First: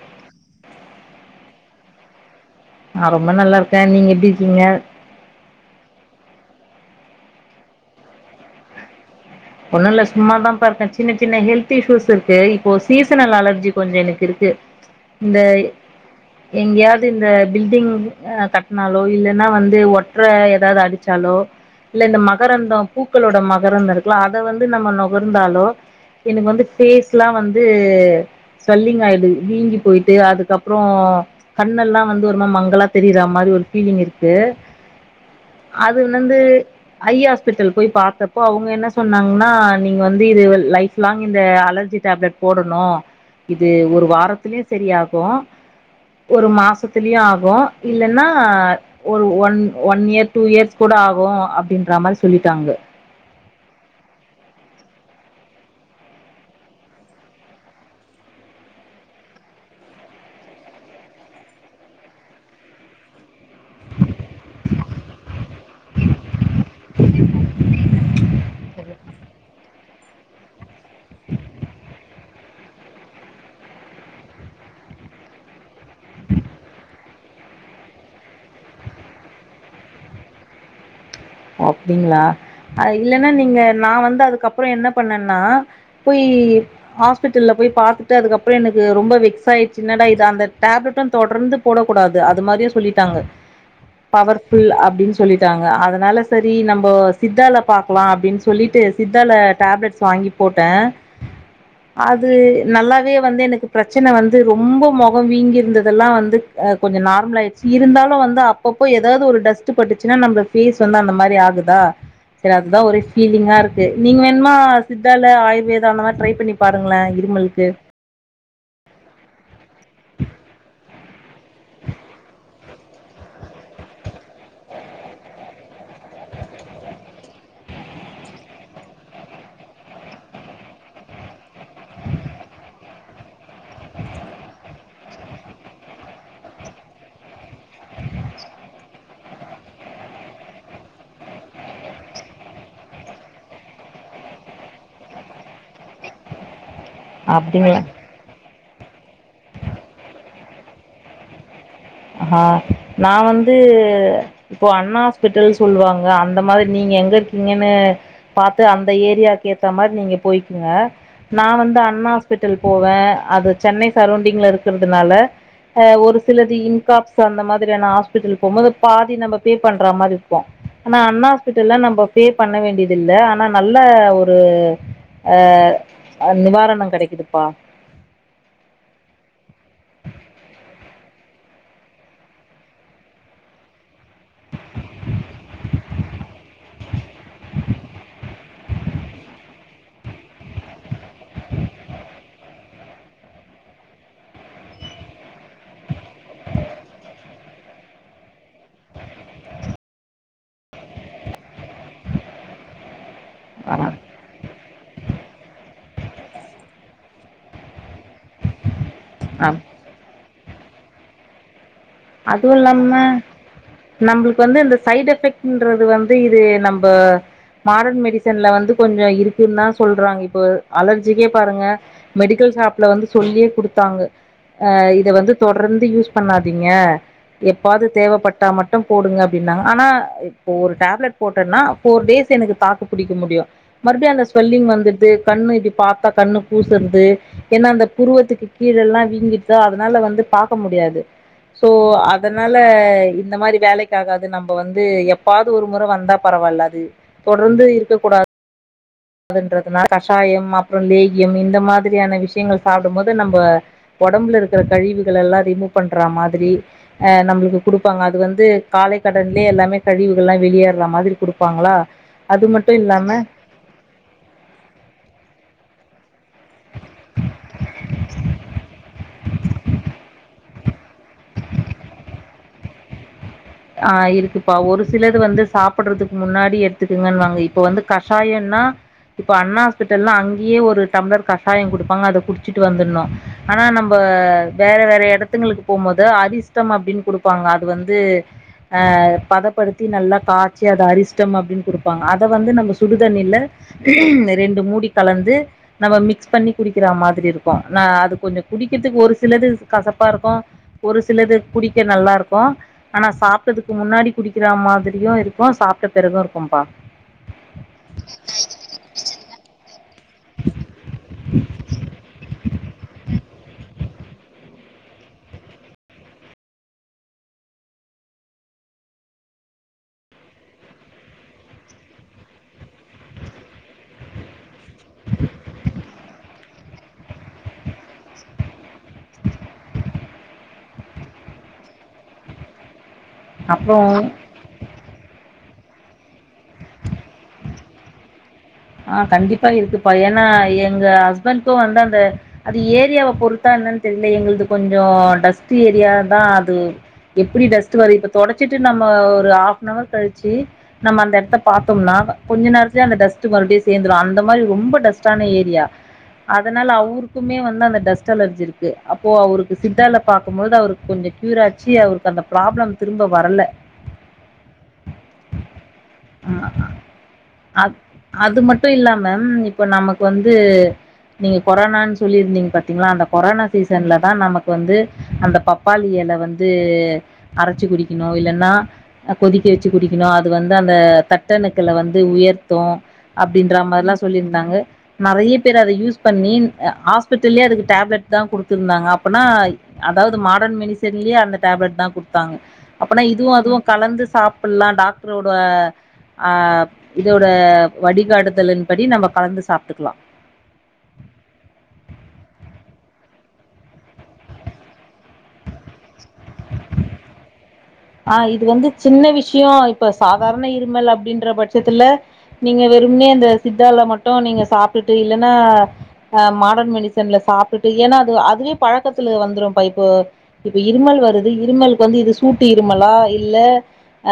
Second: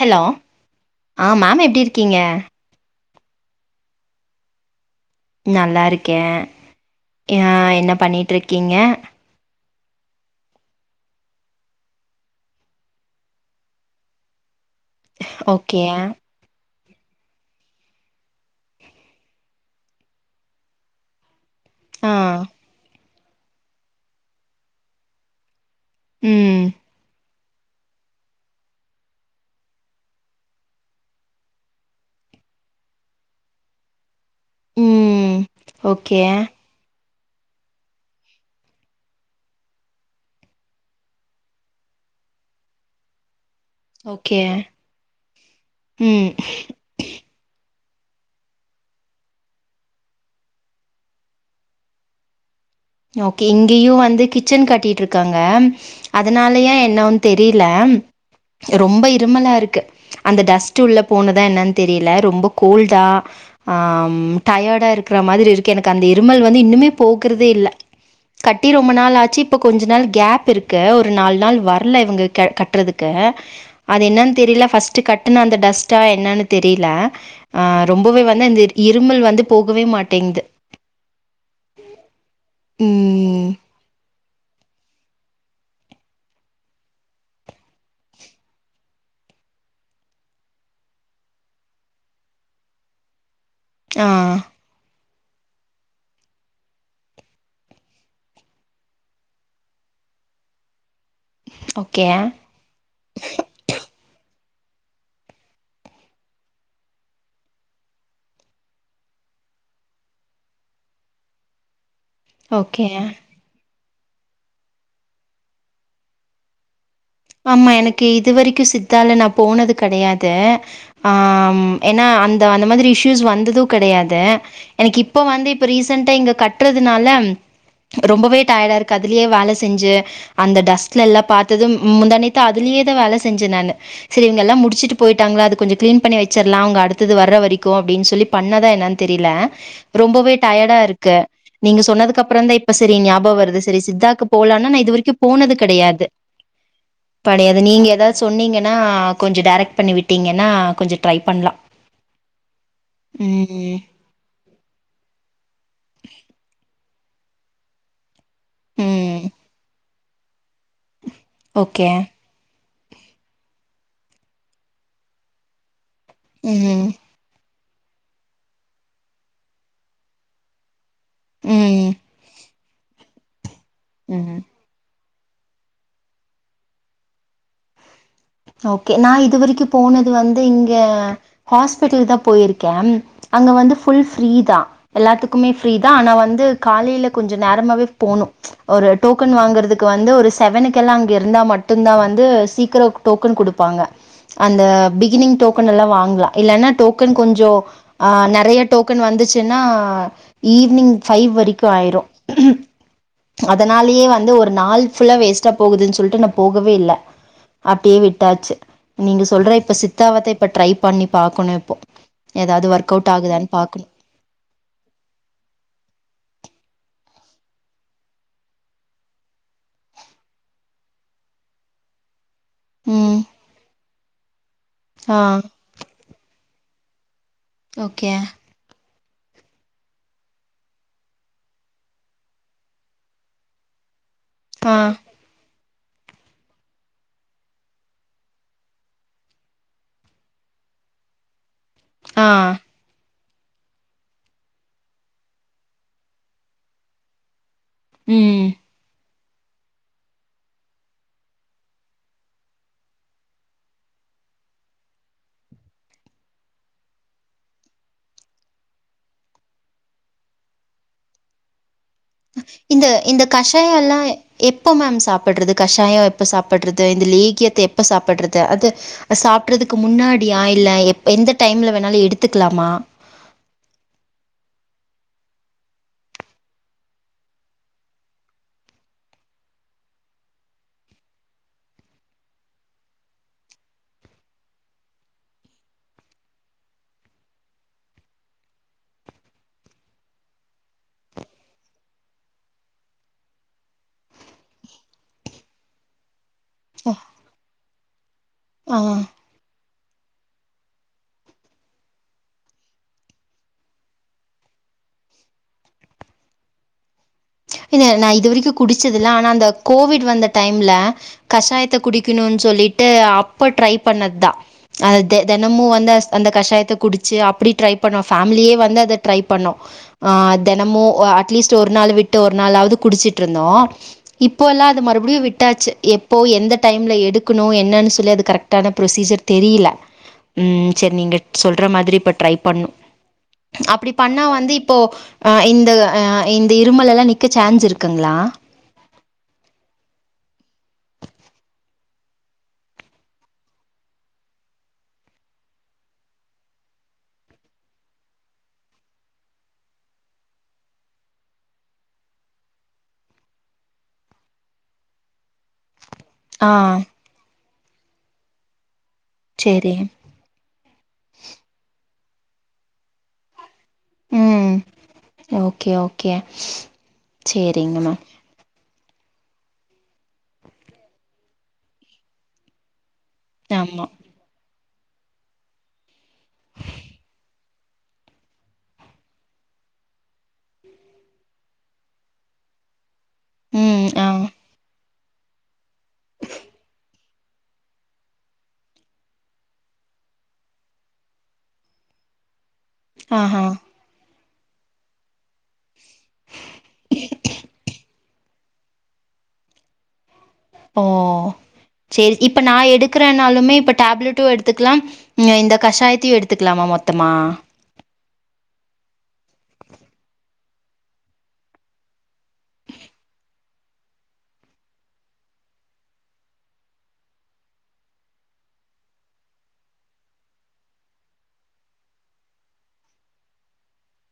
Hello ஆ ma'am எப்டி இருக்கீங்க நா ரொம்ப நல்லாருகே நீங்க எப்டி இர்க்கீங்க நல்லாருக்கே யா என்ன பண்ணிட்டு இர்க்கீங்க ஒண்ணுல்ல சும்மாதா பாத்தே சின்ன சின்ன ஹெல்த் இஷ்யூஸ் இருக்கு இப்போ சீசனல் அலர்ஜி கொஞ்சோ எனக்குருக்கு இந்த ஓகே எங்கேயாத் தத்து இந்த பில்டிங் ஆ கட்னாலோ இல்லன்னா வந்து ஒட்ர ஏதாவது அடிச்சாலோ இல்ல ஆ இந்த மகரந்தம் பூக்களோட மகரந்தம் இருக்குல்ல அத வந்து நம்ம நொகர்ந்தாலோ எனக்கு ம் வந்து ஃபேஸ்ல்லா வந்து சொல்லிங்காயிடுது வீங்கி போயிட்டு அதுக்கப்றோ கண்ணெல்லா வந்து ஒரு மாரி மங்களா தெரியுற மாரி அப்டி ஒரு ஃபீலிங் இருக் து ம் ஓகே அதுநுந்து ஐ ஹாஸ்பிட்டல் போய் பாத்தப்போ அவுங்க என்ன சொ சொன்னாங்கன்னா நீங்க வந்து இதைவல் லைஃப் லாங் இந்த அலர்ஜி டேப்லெட் போடணு இது ஒரு ஓகே வாரத்திலியு சரியாகு ம் ஒரு மாசத்திலியு ஆகு இல்லன்னா ஒரு one one year two years கூட ஆகு அப்டின்ற மாரி சொல்லிட்டாங்க ஓகே இங்கேயு வந்து கிச்சன் கட்டிட்டு இருக்காங்க அதனாலயா என்னொன்னு தெரில ரொம்ப இருமலா இருக்கு அந்த டஸ்ட் உள்ள போனதா என்னன்னு தெரியல ரொம்ப கோல்டா ஆம் டயர்டா இருக்கிற மாரி இருக்கு எனக்கு அந்த இருமல் வந்து இன்னுமே போகுறதே இல்ல கட்டி ரொம்ப நாள் ஆச்சு இப்போ கொஞ்ச நாள் கேப் இருக்கு ஒரு நால் நாள் வர்ல இவுங்க க கட்றதுக்கு அது என்னன்னு தெரில ஃபஸ்ட்டு கட்டுன அந்த டஸ்டா என்னனு தெரில ஆ ரொம்பவே வந் ல இந்த இருமல் வந்து போகவே மாட்டேங்து ஒ அப்டிங்ளா அ இல்லன்னா ம் நீங்க நா வந்து அதுக்கப்றோ என்ன பண்ணன்னா போய் ஹாஸ்பிட்டல்ல போய் பாத்துட்டு அதுக்கப்புற எனக்கு ரொம்ப வெக்ஸ் ஆயிச்சுனா ல இது அந்த டேப்லெட்டு தொடர்ந்து போடக் கூடாது அது மாரியே சொல்லிட்டாங்க ஆ பவர்ஃபுல் அப்டின்னு சொல்லிட்டாங்க அதனால சரி நம்போ சித்தால பாக்கலா அப்டின்னு சொல்லிட்டு சித்தால டேப்லெட்ஸ் வாங்கி போட்ட ஓகே அது நல்லாவே வந்து எனக்கு பிரச்சன வந் வந்து ரொம்ப மொக வீங்கி இருந்ததெல்லாம் வந்து ஆ கொஞ்ச நார்மல் ஆயிட்ச்சு இருந்தாலு வந்து அப்பப்போ ஏதாவது ஒரு ஒரு டஸ்ட்டு பட்டுச்சுனா நம்ப ஃபேஸ் வந்து அந்த மாரி ஆகுதா சேரி அதுதா ஓகே ஒரே ஃபீலிங்கா இருக் கு நீங்க வேன்மா சித்தால ஆயுர்வேதா அந்த மாரி ட்ரை பண்ணி பார் ஆமா எனக்கு இதுவரைக்கு சித்தால நா போனது கெடையாது ஆ ம் ஏன்னா அந்த அந்த மாதி இந்த இஷ்யூஸ் வந்தது கெடையாது எனக்கு இப்போ வந்து இப்ப ரீசன்டா இங்க கட்றதுனால ரொம்பவே டயர்டா இருக்கு அதுலயே வேல செஞ்சு அந்த டஸ்ட்லல்லா பாத்ததும் முந்தாநேத்து அதுலியே தா வேல செஞ்ச நானு செரி இவுங்கெல்லா முடிச்சிட்டு போய்ட்டாங்லா அது கொஞ்ச கிளீன் பண்ணி வச்சர்லா அவுங்க அடுத்தது வர்ர வரைக்கு அப்டின்னு சொல்லி பண்ணதா என்னானு தெரில ரொம்பவே டயடா இருக்கு நீங்க சொன்னதுக்கு அப்பறோந் தா இப்ப சரி ஞாபகொ வருது சரி சித்தாக்கு போலான்னா நா இது வரைக்கு போனது கெடயாது படையது அப்டிங்களா நீங்க எதாவது சொன்னீங்கன்னா கொஞ்சோ டேரக்ட் பண்ணி விட்டீங்கன்னா கொஞ்சோ ட்ரை பண்லா ஆ நா வந்து ம் இப்போ அண்ணா ஹாஸ்பிட்டல் சொல்லுவாங்க அந்த மாதிரி நீங்க எங் எங்க இருக்கீங்கன்னு பாத்து அந்த ம் ஏரியாக்கு ஏத்த மாரி நீங்க போய்க் குங்க நா வந்து ஓகே அண்ணா ஹாஸ்பிட்டல் போவே அது சென்னை சரோண்டிங்ல இருக்கறதுனால ஆ ஒரு சிலது இன் ம் அந்த மாதிரியான ஹாஸ்பிட்டல் போம்மோது பாதி நம்ப பே பண்ற மாரி இருக்கு ஆனா அண்ணா ஹாஸ்பிட்டல்ல ம் நம்ப பே பண்ண வேண்டியதில்ல ஆனா நல்ல ம் ஒரு ஆ ஆ நிவாரணம் கெடைக்குதுப்பா ஓகே நா இதுவரைக்கு போனது வந்து இங்க ஹாஸ்பிட்டல் தா போயிருக்கே அங்க வந்து ஃபுல் ஃப்ரீ தா எல்லாத்துக்குமே ஃப்ரீ தா ஆனா வந்து காலேல கொஞ்சோ நேரமாவே போணு ஒரு டோக்கன் வாங்குறதுக்கு வந்து ஒரு செவனுக்கெல்லா அங்க இருந்தா மட்டுதா வந்து சீக்கரோ டோக்கன் குடுப்பாங்க அந்த பிகினிங் டோக்கன் எல்லா வாங்லா இல்லன்னா டோக்கன் கொஞ்சோ ஆ நெறயா டோக்கன் வந்துச்சுன்னா ஈவ்னிங் ஃபைவ் வரைக்கு ஆய்ரு ஆ அதனாலேயே வந்து ஒரு நாள் ஃபுல்லா வேஸ்ட்டா போகுதுன் சொல்ட்டு நா போகவே இல்ல அப்டியே விட்டாச்சு நீங்க ஆ சொல்ற இப்ப சித்தாவத்த இப்ப ட்ரை பண்ணி பாக்கணு இப்போ அதுவு ஏதாவது ஒர்க் இல்லாம அவுட் ஆகுதான்னு பாக்கணு நம்பளுக்கு வந்து இந்த சைட் எஃபெக்டுன்றது வந்து இது நம்ப மாடன் மெடிசன்ல வந்து கொஞ்சோ இருக்குன்னு தா சொல்றாங்க இப்போ அலர்ஜிக்கே பாருங்க மெடிக்கல் ஷாப்ல வந்து ம் சொல்லியே குடுத்தாங்க ஆ இத வந்து தொடர்ந்து யூஸ் பண்ணா தீங்க எப்பாவது ஓகே தேவப்பட்டா மட்டு போடுங்க அப்டின்னாங்க ஆனா இப்ப ஒரு டேப்லட் போட்டன்னா ஃபோர் டேஸ் எனக்கு தாக்கு புடிக்க முடியு மறுபடியு அந்த ஸ்வெல்லிங் ஆ வந்துடுது கண்ணு இப்டி பாத்தா கண்ணு கூசறது ஏன்னா அந்த புருவத்துக்கு கீழல்லா வீங்கிற்தா அதுனால வந்து பாக்க முடி யாது சோ ஆ அதனால இந்த மாரி வேலைக்காகாது நம்ப வந்து எப்பவாவது ஒரு மொற வந்தா பரவால்ல அது தொ தொடர்ந்து இருக்கக் கூடாது ம் துன்றதுனால கஷாயம் அப்புறம் லேகியம் இந்த மாதிரியான விஷியங்கள் சாப்பட மோது நம்ப ஒடம்புல இருக்கிற கழிவுகள் எல்லாம் ரிமூவ் பண்ற மாதிரி ஆ நம்பளுக்கு குடுப்பாங்க அது வந்து காலை கடன்லே எல்லாமே கழிவுகள்லா வெளியேற மாதிரி குடுப்பாங்களா அது மட்டு இந்த இல்லாம இந்த கஷாய எல்லா எப்ப மேம் சாப்படறது கஷாயம் எப்ப சாப்படறது இந்த லேகியத்தை எப்ப சாப்படறது அது சாப்டறதுக்கு முன்னாடியா இல்ல எப் எந்த டைம்ல வேணாலு எடுத்துக்கலமா ஆ இருக்குப்பா ஒரு சிலது வந்து சாப்பிடறதுக்கு முன்னாடி எடுத்துக்குங்கன்னுவாங்க இப்ப வந்து கஷாயம் னா இப்ப அண்ணா ஹாஸ்பிட்டல்லா அங்கேயே ஒரு டம்ளர் கஷாயம் குடுப்பாங்க அத குடிச்சிட்டு வந்துருனு ஆனா நம்ப ஆ வேற வேற எடத்துங்களுக்கு போம்மோது அதிர்ஷ்டம் அப்படின் குடுப்பாங்க அது வந்து ஆ பதப்படுத்தி நல்லா காச்சி அத அரிஷ்டம் அப்படின் குடுப்பாங்க அத வந்து நம்ப சுடுதண்ணில ரெண்டு மூடி கலந்து நம்ம மிக்ஸ் பண்ணி குடிக்கிற அ மாதிரி இருக்கும் நான் அது கொஞ்சம் ஆ குடிக்கிறதுக்கு ஒரு சிலது கசப்பா இருக்கு ஒரு சிலது குடிக்க நல்லா இருக்கு ஆனா சாப் டதுக்கு முன்னாடி குடிக்கிற மாதிரியும் இருக்கும் சாப்ட்ட பிறகும் இருக்கும்பா இது நா இதுவரிக்கும் குடிச்சதுல்ல ஆனா அந்த கோவிட் வந்த டைம்ல கஷாயத்த குடிக்குனும்னு சொல்லிட்டு அப்ப ட்ரை பண்ணது தான் அத தெ தெனமும் வந்து அ அந்த கஷாயத்த குடிச்சு அப்படி ட்ரை பண்ணோம் ஃபேமிலியே வந்து அதை ட்ரை பண்ணோ ஆ தெனமும் ஓ அட்லீஸ்ட்டு ஒரு நாள் விட் டு ஒரு நாளாவது குடிச்சிட்டு இருந்தோம் இப்போ எல்லாம் அது மறுபடியும் விட்டாச்சு எப்போ எந்த டைம்ல எடுக்கணு என்னன்னு சொல்லி அது கரெக்ட்டான ப்ரொசீஜர் தெரியில ம் செரி நீங்க சொல்ற மாதிரி இப்ப ட்ரை பண்ணு அப்றோ அப்படி பண்ணா வந்து இப்போ அ இந்த அ இந்த இரு இருமல் எல்லாம் நிக்க சேன்ஸ் இருக்குங்களா ஆ கண்டிப்பா இருக்குப்பா ஏன்னா எங்க ஹஸ்பண்ட்க்கு வந்து அந்த அது ஏரியாவ பொருத்தா என்னன்னு தெரிய இல்லை எங்கது கொஞ்சோ டஸ்ட் ஏரியா தான் அது எப்படி டஸ்ட்ட் வரு இப்ப தொடச்சிட்டு நம்ம ஒரு ஹாப்ன் அவர் கழிச்சு நம்ம அந்த எடத்த பாத்தோம்னா கொஞ்ச நேரத்துலயே அந்த டஸ்ட் மறுபடியும் சேந்துரும் அந்த மாதிரி ரொம்ப டஸ்டான ஏரியா ஆ அதனால அவருக்குமே வந்து அந்த டஸ்ட் அலர்ஜி இருக்கு அப்போ அவருக்கு சேரி சித்தா பாக்கும்போது அவருக்கு கொஞ்சோ கியூர் ஆச்சு அவருக்கு அந்த ப்ராப்ளம் திரும்ப வரல ம் ஓகே ஓகே ம், சேரிங்க மேம் மட்டும் இல்லாம மேம் இப்ப நமக்கு வந்து நீங்க கொரோனான்னு சொல்லிருந்தீங்க பாத்தீங்கள அந்த கொரோனா ஆமா சீசன்ல தான் நமக்கு வந்து அந்த பப்பாளி இலை வந்து அரைச்சு குடிக்கணு இல்லன்னா கொதிக்க வெச்சு குடிக்கணு அது வந்து அந்த தட்டணுக்களை வந்து உயர்த்து அப்படின்ற ம் மாரில்லா ஆ சொல்லி இருந்தாங்க நெறைய பேர் அத யூஸ் பண்ணி ஹாஸ்பிட்டல்லயே அதுக்கு டேப்லெட் தான் குடுத்துருந்தாங்க அப்பனா அத அதாவது மாடர் மெடிசன்லயே அந்த டேப்லெட் தான் குடுத்தாங்க அப்படின்னா இதுவும் ஆஹா அதுவும் கலந்து சாப்டலா டாக்டரோட அ இதோட வடிகாடுதலின்படி நம்ம கலந்து சாப்டுக்கலா ஓ ஓ சேரி இப்ப நான் எடுக்கறனாலுமே இப்ப டேப்லெட்டும் எடுத்துக்கலாம் இந்த கஷாயத்தையும் எடுத்துக்கலாமா மொத்தமா ஆ இது வந்து சின்ன விஷயோ இப்ப சாதாரண இருமல் அப்டின்ற பட்சத்துல நீங்க வெ வெறும்னே அந்த சித்தால மட்டும் நீங்க சாப்ட்டுட்டு இல்ன்னா மாடன் மெடிசன்ல சாப்ட்டுட்டு ஏன்னா அது அதுவே பழக்கத்துல வந்துரும் பா இப்போ இப்ப இருமல் வருது இருமலுக்கு வந்து இது சூட் த்து இருமலா இல்ல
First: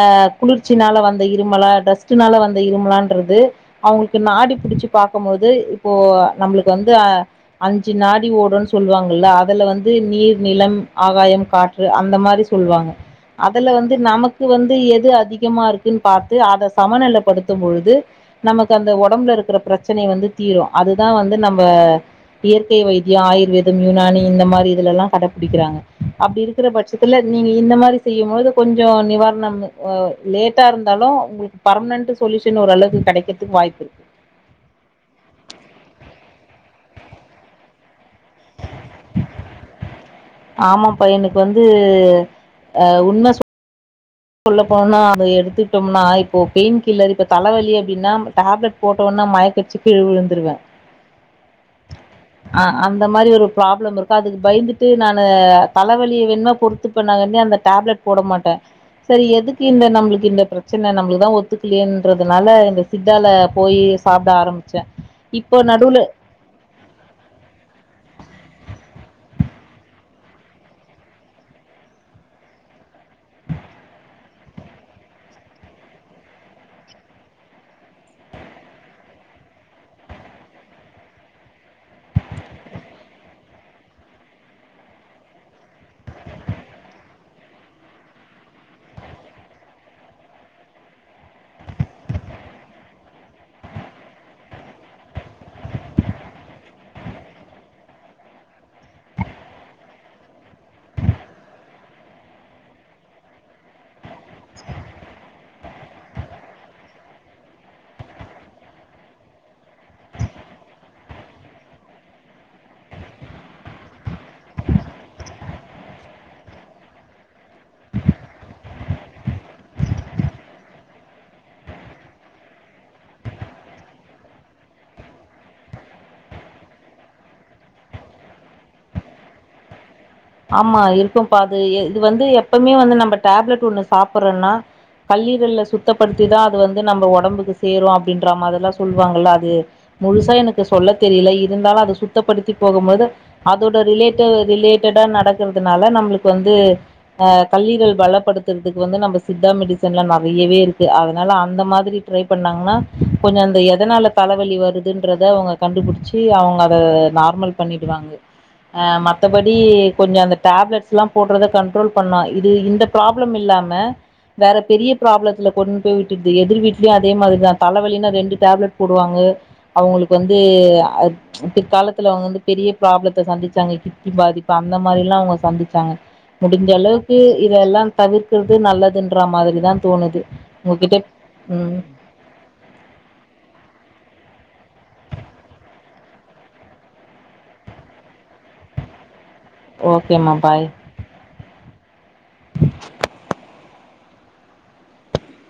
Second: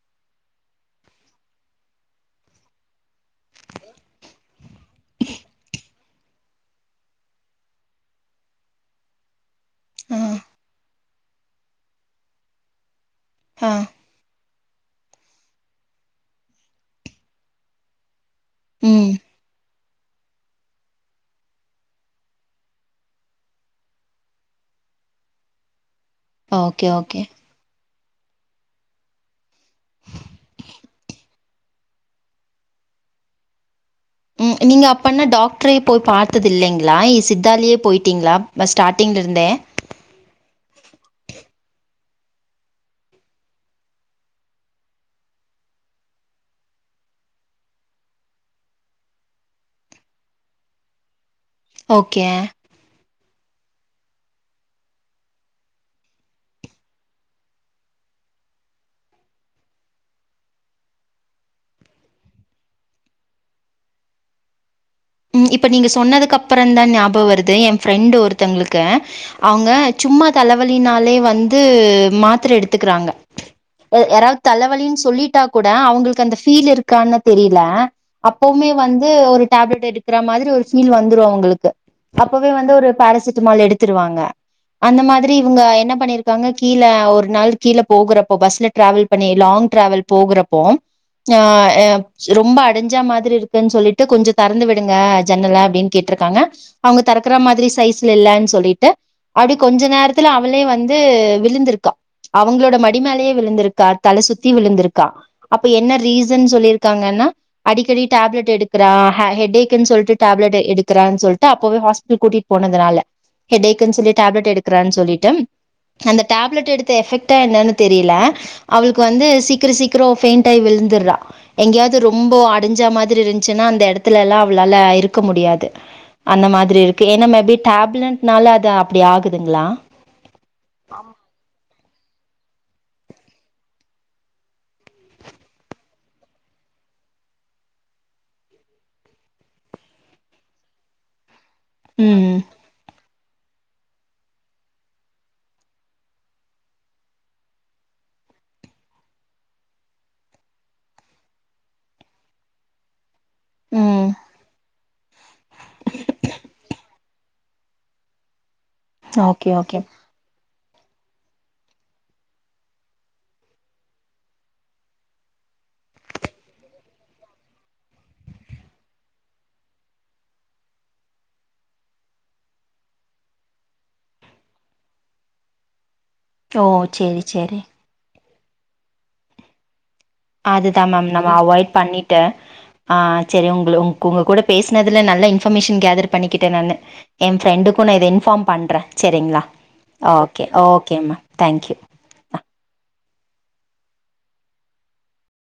அ குளிர்ச்சினால வந்த இருமலா டஸ்ட்னால வந்த இருமலான்றது அவங்களுக்கு நாடி புடிச் ச்சு பாக்கம்போது இப்போ நம்மளுக்கு வந்து அஞ்சு நாடி ஓடுன் சொல்வாங்க இல்ல அதுல வந் து ஆ நீர், நிலம், ஆகாயம், காற்று அந்த மாரி சொல்வாங்க ஆ அதுல வந்து நமக் கு வந்து எது அதிகமா இருக்குன் பாத்து அத சமநிலப்படுத்தும் பொழுது நமக்கு அந்த ம் ஒடம்புல இரு க்கிற பிரச்சனை வந்து தீரு அதுதா வந்து நம்ப இயற்கை வைத்திய ஆயுர்வேதம் யுனானி இந்த மாரி இதுலலா கடபுடிக்கறாங்க அப்டி இருக்கிற ஓகே பட்சத்துல ஓகே நீங்க இந்த மாரி செய்யும் போது கொஞ்சோ நிவாரணம் அ லேட்டா இருந்தாலு உங்குளுக்கு பர்மனன்ட் சொல்யூஷன் ஒரு அளவு கெடைக்கிறதுக்கு வாய்ப்பிருக் ம் நீங்க அப்பென்ன டாக்டரயே போய் பாத்தது இல்லைங்ளா சித்தாலியே போய்ட்டிங்ளா ஸ்டார்டிங் லிருந்தே ஆமாம்ப்பா எனக்கு வந்து அ உண்ம சொல்ல போனா அத எடுத்துக்ட்டம்னா இப்போ பெயின் கில்லர் இப்ப தலவலி அப்டினா டேப்லெட் போட்டவொன் மயக்கடிச்சி கீழ விழுந்துருவே ஓகே அ அந்த மாரி ஒரு ப்ராப்ளமிருக்கு அதுக்கு பயந்துட்டு நானு தலவலிய வேணுமா பொறுத்துப்பனா கன்டி அந்த டேப்லெட் போட மாட்ட செரி எதுக்கு இந்த நம்ளுக்கு இந்த பிரச்சன நம்ளுக்கு தா ஒத்துக்லியேன்றதுனால இந்த சித்தால போயி சாப்ட ஆரமிச்சே ம் இப்ப நீங்க சொன்னதுக்கப்புறந் தா ஞாபக வருது எ ஃப்ரெண்டு் ஒருத்தவங்களுக்கு அவங்க சும்மா தலவலினாலே வந்து மாத்திர எடுத்துக்கறாங்க அ யாராவது தலவலினு சொல்லிட்டா கூட அவங்களுக்கு அந்த ஃபீல் இருக்கான்னு தெரில அப்ப வுமே வந்து ஒரு டேப்லெட் எடு க்கற மாரி ஒரு ஃபீல் வந்துரு அவங்களுக்கு அப்பவே வந்து ஒரு பேரசிட்டமால் எடுத்துருவாங்க அந்த மாதிரி இவுங்க என்ன பண்ணிருக்காங்க கீழ ஒரு நாள் கீழ போகுறப்போ பஸ்ல டிராவல் பண்ணி லா ங் டிராவல் போகுறப்போ ஆ அ ரொம்ப அடைஞ்சா மாதிரி இருக்குன் சொல்லிட்டு கொஞ்ச தெறந்து விடு ங்க ஜன்னல அப்டினு கேட்ருக்காங்க அவங்க தெறக்குற மாதிரி சைஸ்ல இல்லைன் சொல்லிட்டு அப்டி கொஞ்ச நேரத்துல அவளே வந்து விழுந்திருக்கா அவுங்களோட மடிமேலயே விழுந்திருக்கா தல சுத்தி விழுந்திருக்கா அப்ப என்ன ரீசன் சொல்லிருக்காங்கன் அடிக்கடி டேப்லெட் எடுக்கிற ஆ ஹெட்டே க்ன் சொல்லிட்டு டேப்லெட் எடுக்கறன் சொல்ட்டு அப்பவே ஹாஸ்பிட்டல் கூட்டிட்டு போனதுனால ஹெட்டேக்ன் சொல்லி டேப்லெட் எடுக்கறன் சொல்லிட்டு அந்த டேப்லெட் எடுத்த எஃபெக்டா என்னனு தெரில அவளுக்கு வந்து சீக்கிர சீக்கிர ஃபெய்ண்ட் ஆயி விழு ந்துர்றா எங்கயாது ரொம்போ அடைஞ்ச மாதிரி இருந்துச்னா அந்த எடத்துல எல்லா அவளால இருக்க முடியாது அந்த மாதிரி இருக்கு ஏனா மேபி டேப்லட்னால அது அப்பிடி ஆகுதுங்ளா ஆமா இருக்கும்ப்பா அது இது வந்து எப்பவுமே வந்து நம்ம டேப்லெட் ஒண்ணு சாப்படறன்னா கல்லீரல்ல சுத்தப்படுத்திதா அது வந்து நம்ம ஒடம்புக்கு சேரு அப்டின்ற மாதிரிலா சொல்வாங்கல்ல அது முழுசா எனக்கு சொல்ல தெரில இருந்தாலு அத ம். சுத்தப்படுத்தி போகும்போது அதோட ரிலேட்டு ரிலே ட்டடா நடக்கறதுனால நம்ளுக்கு வந்து அ கல்லீரல் பலப்படுத்துறதுக்கு வந்து நம்ம சித்தா மெடி சன்ல நறையவே இருக்கு அதனால அந்த மாதிரி ட்ரை பண்ணாங்னா கொஞ்ச அந்த ம். எதனால தலவலி வருது ன்றத அவங்க கண்டுபிடிச்சி அவங்க அத நார்மல் பண்ணிடுவாங்க ஆ மத்தப ஓகே, டி ஓகே. கொஞ்ச அந்த டேப்லெட்ஸ்லா போடறத கண்ட்ரோல் பண்ணா இது இந்த ப்ராப்ளம் இல்லாம வேற பெரிய பராப்ளத்துல கொண்டு போய் விட்டுருது எதிர் வீட்லயு அதே மாதிரி தா தல வலினு ரெண்டு டேப்லட் போடுவாங்க அவுங்களுக்கு வந்து பிற்காலத்துல அவுங்க வந்து பெரிய பிராப்ளத்த சந்திச்சாங்க பாதிப்பு அந்த மாதிரிலா அவங்க சந்திச்சாங்க ஓ! முடிஞ்சளவுக்கு சரி, சரி. இதெல்லா தவிர் கறது நல்லதுன்ற மாதிரி தான் அதுதா மேம் நம்ம அவாய்ட் பண்ணிட்டு அ சரி உங்கள உ உங்க கூட பேசுனதுல நல்ல இன்ஃபர்மேஷன் கேதர் பண்ணிக்கிட்ட நானு எ ஃப்ரெண்டுக்கு நா இத இன்ஃபார்ம் பண்ற சரிங்ளா ஓகேமா ஓகே பாய் ஓகேம்மா தேங்க்யூ